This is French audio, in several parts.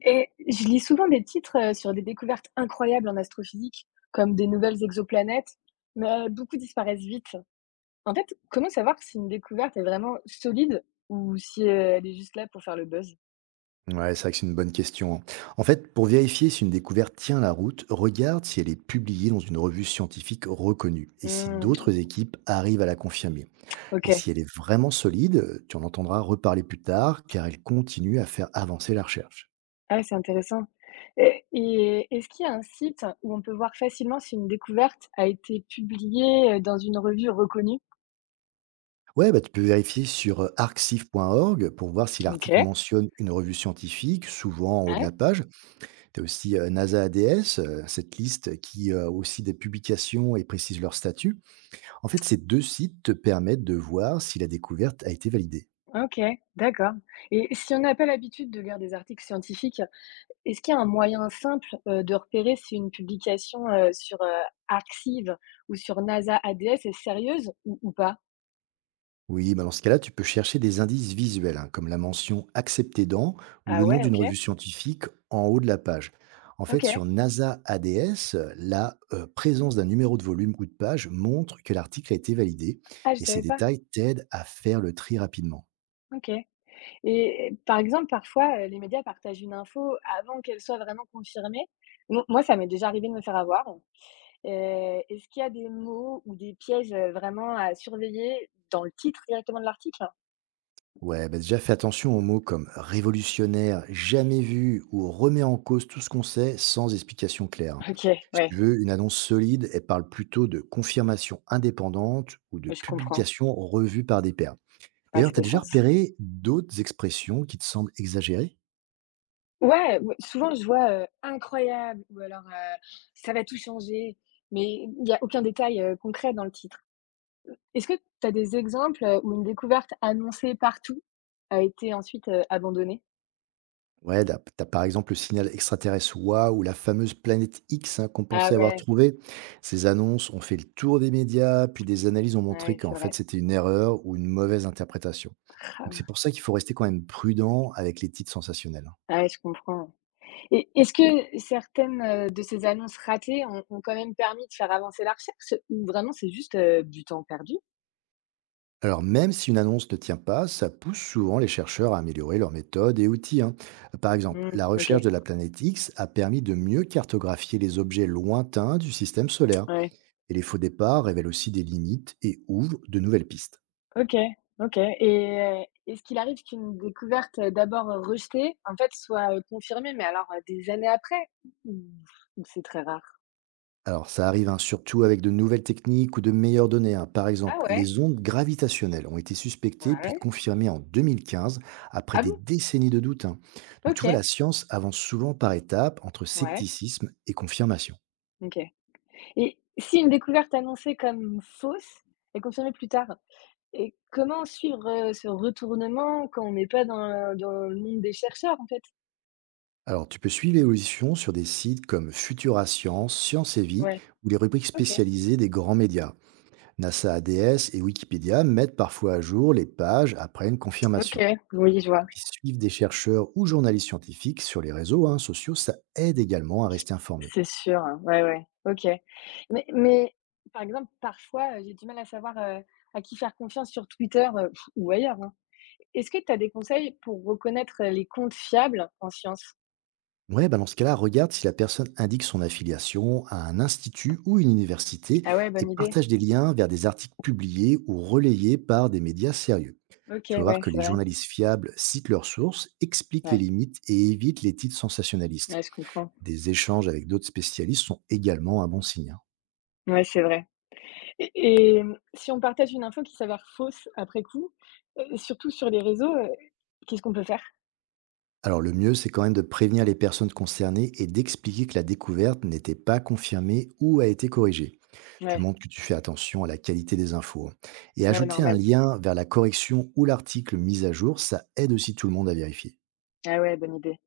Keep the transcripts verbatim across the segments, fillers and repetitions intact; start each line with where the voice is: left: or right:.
left: Et je lis souvent des titres euh, sur des découvertes incroyables en astrophysique, comme des nouvelles exoplanètes, mais euh, beaucoup disparaissent vite. En fait, comment savoir si une découverte est vraiment solide ou si euh, elle est juste là pour faire le buzz?
right: Ouais, c'est vrai que c'est une bonne question, hein. En fait, pour vérifier si une découverte tient la route, regarde si elle est publiée dans une revue scientifique reconnue et si
left: Hmm,
right: d'autres équipes arrivent à la confirmer. Et
left: ok,
right: si elle est vraiment solide, tu en entendras reparler plus tard car elle continue à faire avancer la recherche.
left: ah, ouais, c'est intéressant. Et, et est-ce qu'il y a un site où on peut voir facilement si une découverte a été publiée euh, dans une revue reconnue?
right: Ouais, bah, tu peux vérifier sur euh, arcsif point org pour voir si
left: Ok.
right: l'article mentionne une revue scientifique, souvent en haut de
left: Ouais,
right: la page. Tu as aussi euh, NASA A D S, euh, cette liste qui euh, a aussi des publications et précise leur statut. En fait, ces deux sites te permettent de voir si la découverte a été validée.
left: ok, d'accord. Et si on n'a pas l'habitude de lire des articles scientifiques, est-ce qu'il y a un moyen simple, heu, de repérer si une publication, heu, sur, heu, Arxiv ou sur NASA A D S est sérieuse ou ou pas?
right: Oui, bah dans ce cas-là, tu peux chercher des indices visuels, hein, comme la mention accepté dans ou
left: Ah
right: le nom
left: ouais,
right: d'une
left: OK.
right: revue scientifique en haut de la page. En fait, sur
left: OK.
right: NASA A D S, la euh, présence d'un numéro de volume ou de page montre que l'article a été validé
left: Ah, je
right: et ces
left: savais pas.
right: détails t'aident à faire le tri rapidement.
left: OK, et euh, par exemple, parfois, heu, les médias partagent une info avant qu'elle soit vraiment confirmée. Mo moi, ça m'est déjà arrivé de me faire avoir. Heu, est-ce qu'il y a des mots ou des pièges, heu, vraiment à surveiller dans le titre directement de l'article?
right: Ouais, bah déjà fais attention aux mots comme révolutionnaire, jamais vu ou remet en cause tout ce qu'on sait sans explication claire, hein.
left: OK,
right: Si tu
left: ouais,
right: veux, une annonce solide, elle parle plutôt de confirmation indépendante ou de
left: je comprends.
right: publication revue par des pairs.
left: Ouais,
right: D'ailleurs,
left: ça
right: tu as
left: fait
right: déjà
left: sens.
right: repéré d'autres expressions qui te semblent exagérées.
left: Ouais, ouais, souvent je vois, heu: «Incroyable», ou alors, heu: «Ça va tout changer», mais il y a aucun détail, heu, concret dans le titre. Est-ce que tu as des exemples, heu, où une découverte annoncée partout a été ensuite, heu, abandonnée?
right: Ouais, t'as as par exemple le signal extraterrestre WOW ou la fameuse planète X, hein, qu'on
left: Ah
right: pensait avoir
left: ouais,
right: trouvée. Ces annonces ont fait le tour des médias, puis des analyses ont montré
left: ouais,
right: qu'en
left: c'est
right: fait
left: vrai.
right: c'était une erreur ou une mauvaise interprétation. Donc c'est pour ça qu'il faut rester quand même prudent avec les titres sensationnels, hein.
left: Ah ouais, je comprends. Et est-ce que certaines, heu, de ces annonces ratées ont ont quand même permis de faire avancer la recherche, ou vraiment c'est juste, heu, du temps perdu?
right: Alors même si une annonce ne tient pas, ça pousse souvent les chercheurs à améliorer leurs méthodes et outils, hein. Par exemple,
left: Mmh,
right: la
left: OK,
right: recherche de la planète X a permis de mieux cartographier les objets lointains du système solaire.
left: ouais.
right: Et les faux départs révèlent aussi des limites et ouvrent de nouvelles pistes.
left: OK. OK, et heu, est-ce qu'il arrive qu'une découverte, heu, d'abord euh, rejetée, en fait, soit, heu, confirmée, mais alors, heu, des années après? Ou ou c'est très rare?
right: Alors, ça arrive hein, surtout avec de nouvelles techniques ou de meilleures données, hein. Par
left: Ah
right: exemple,
left: ouais?
right: les ondes gravitationnelles ont été suspectées puis
left: Ouais.
right: confirmées en deux mille quinze après
left: Ah
right: des
left: bon?
right: décennies de doutes, hein. Donc, tu vois,
left: OK.
right: la science avance souvent par étapes entre
left: Ouais.
right: scepticisme et confirmation.
left: OK, et si une découverte annoncée comme fausse est confirmée plus tard, et comment suivre, heu, ce retournement quand on n'est pas dans dans le monde des chercheurs, en fait?
right: Alors, tu peux suivre l'évolution sur des sites comme Futura Science, Science et Vie
left: Ouais.
right: ou les rubriques
left: OK.
right: spécialisées des grands médias. NASA A D S et Wikipédia mettent parfois à jour les pages après une
left: OK,
right: confirmation.
left: oui, je vois.
right: Puis suivre des chercheurs ou journalistes scientifiques sur les réseaux, hein, sociaux, ça aide également à rester informé.
left: C'est sûr, hein. Ouais, ouais. OK. Mais mais par exemple, parfois, heu, j'ai du mal à savoir, heu, à qui faire confiance sur Twitter, heu, ou ailleurs, hein. Est-ce que tu as des conseils pour reconnaître, heu, les comptes fiables en science?
right: Ouais, bah dans ce cas-là, regarde si la personne indique son affiliation à un institut ou une université
left: Ah ouais,
right: et
left: bonne idée.
right: partage des liens vers des articles publiés ou relayés par des médias sérieux.
left: OK,
right: Tu vas voir
left: ouais,
right: que
left: c'est
right: les
left: vrai.
right: journalistes fiables citent leurs sources, expliquent les
left: Ouais,
right: limites et évitent les titres sensationnalistes.
left: ouais, je comprends.
right: Des échanges avec d'autres spécialistes sont également un bon signe, hein.
left: Ouais, c'est vrai. Et et hem, si on partage une info qui s'avère fausse après coup, heu, surtout sur les réseaux, heu, qu'est-ce qu'on peut faire?
right: Alors le mieux, c'est quand même de prévenir les personnes concernées et d'expliquer que la découverte n'était pas confirmée ou a été corrigée. Tu
left: Ouais,
right: montres que tu fais attention à la qualité des infos, hein. Et
left: ouais,
right: ajouter un
left: normal.
right: lien vers la correction ou l'article mis à jour, ça aide aussi tout le monde à vérifier.
left: Ah ouais, bonne idée.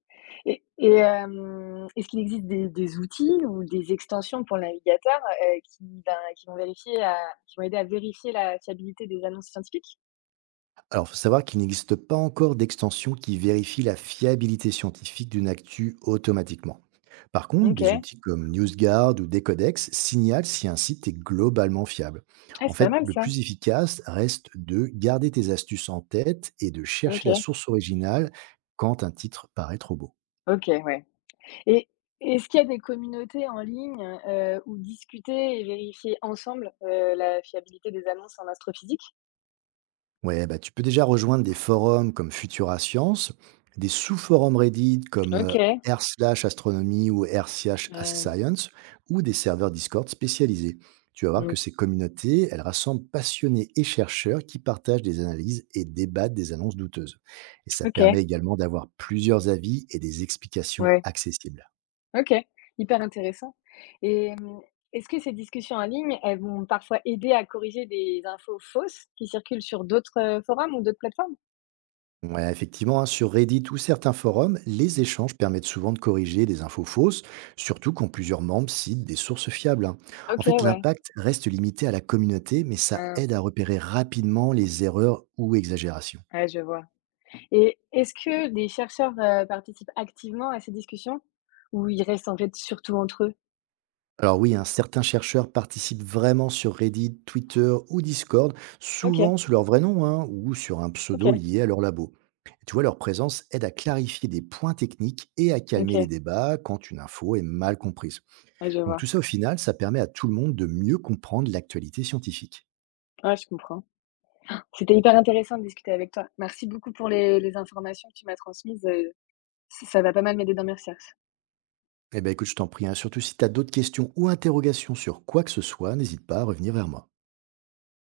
left: Et et hem, est-ce qu'il existe des des outils ou des extensions pour le navigateur, heu, qui, ben, qui vont vérifier à qui vont aider à vérifier la fiabilité des annonces scientifiques?
right: Alors, il faut savoir qu'il n'existe pas encore d'extension qui vérifie la fiabilité scientifique d'une actu automatiquement. Par contre, des
left: OK.
right: outils comme NewsGuard ou Decodex signalent si un site est globalement fiable.
left: Ah,
right: En
left: c'est pas
right: fait,
left: mal
right: le
left: ça.
right: plus efficace reste de garder tes astuces en tête et de chercher la
left: OK.
right: source originale quand un titre paraît trop beau.
left: OK, ouais. Et est-ce qu'il y a des communautés en ligne, heu, où discuter et vérifier ensemble, heu, la fiabilité des annonces en astrophysique?
right: Ouais, bah, tu peux déjà rejoindre des forums comme Futura Science, des sous-forums Reddit comme euh,
left: OK.
right: r slash astronomie ou r slash ask
left: Heu,
right: science ou des serveurs Discord spécialisés. Tu vas voir que
left: mmh,
right: ces communautés, elles rassemblent passionnés et chercheurs qui partagent des analyses et débattent des annonces douteuses. Et ça
left: OK,
right: permet également d'avoir plusieurs avis et des explications
left: ouais.
right: accessibles.
left: OK, hyper intéressant, et hem, est-ce que ces discussions en ligne, elles vont parfois aider à corriger des infos fausses qui circulent sur d'autres, heu, forums ou d'autres plateformes?
right: Ouais, effectivement, hein, sur Reddit ou certains forums, les échanges permettent souvent de corriger des infos fausses, surtout quand plusieurs membres citent des sources fiables, hein. En
left: OK,
right: fait,
left: ouais.
right: l'impact reste limité à la communauté, mais ça
left: Ah,
right: aide à repérer rapidement les erreurs ou exagérations.
left: ouais, je vois. Et est-ce que des chercheurs, heu, participent activement à ces discussions, ou ils restent en fait surtout entre eux?
right: Alors oui, hein, certains chercheurs participent vraiment sur Reddit, Twitter ou Discord,
left: OK.
right: souvent sous leur vrai nom, hein, ou sur un pseudo
left: OK.
right: lié à leur labo. Et tu vois, leur présence aide à clarifier des points techniques et à calmer les
left: OK,
right: débats quand une info est mal comprise.
left: ouais, je
right: Donc
left: vois.
right: tout ça, au final, ça permet à tout le monde de mieux comprendre l'actualité scientifique.
left: Ouais, je comprends. C'était hyper intéressant de discuter avec toi. Merci beaucoup pour les les informations que tu m'as transmises, heu, ç ça va pas mal m'aider dans mes recherches.
right: Eh ben écoute, je t'en prie, hein, surtout si tu as d'autres questions ou interrogations sur quoi que ce soit, n'hésite pas à revenir vers moi.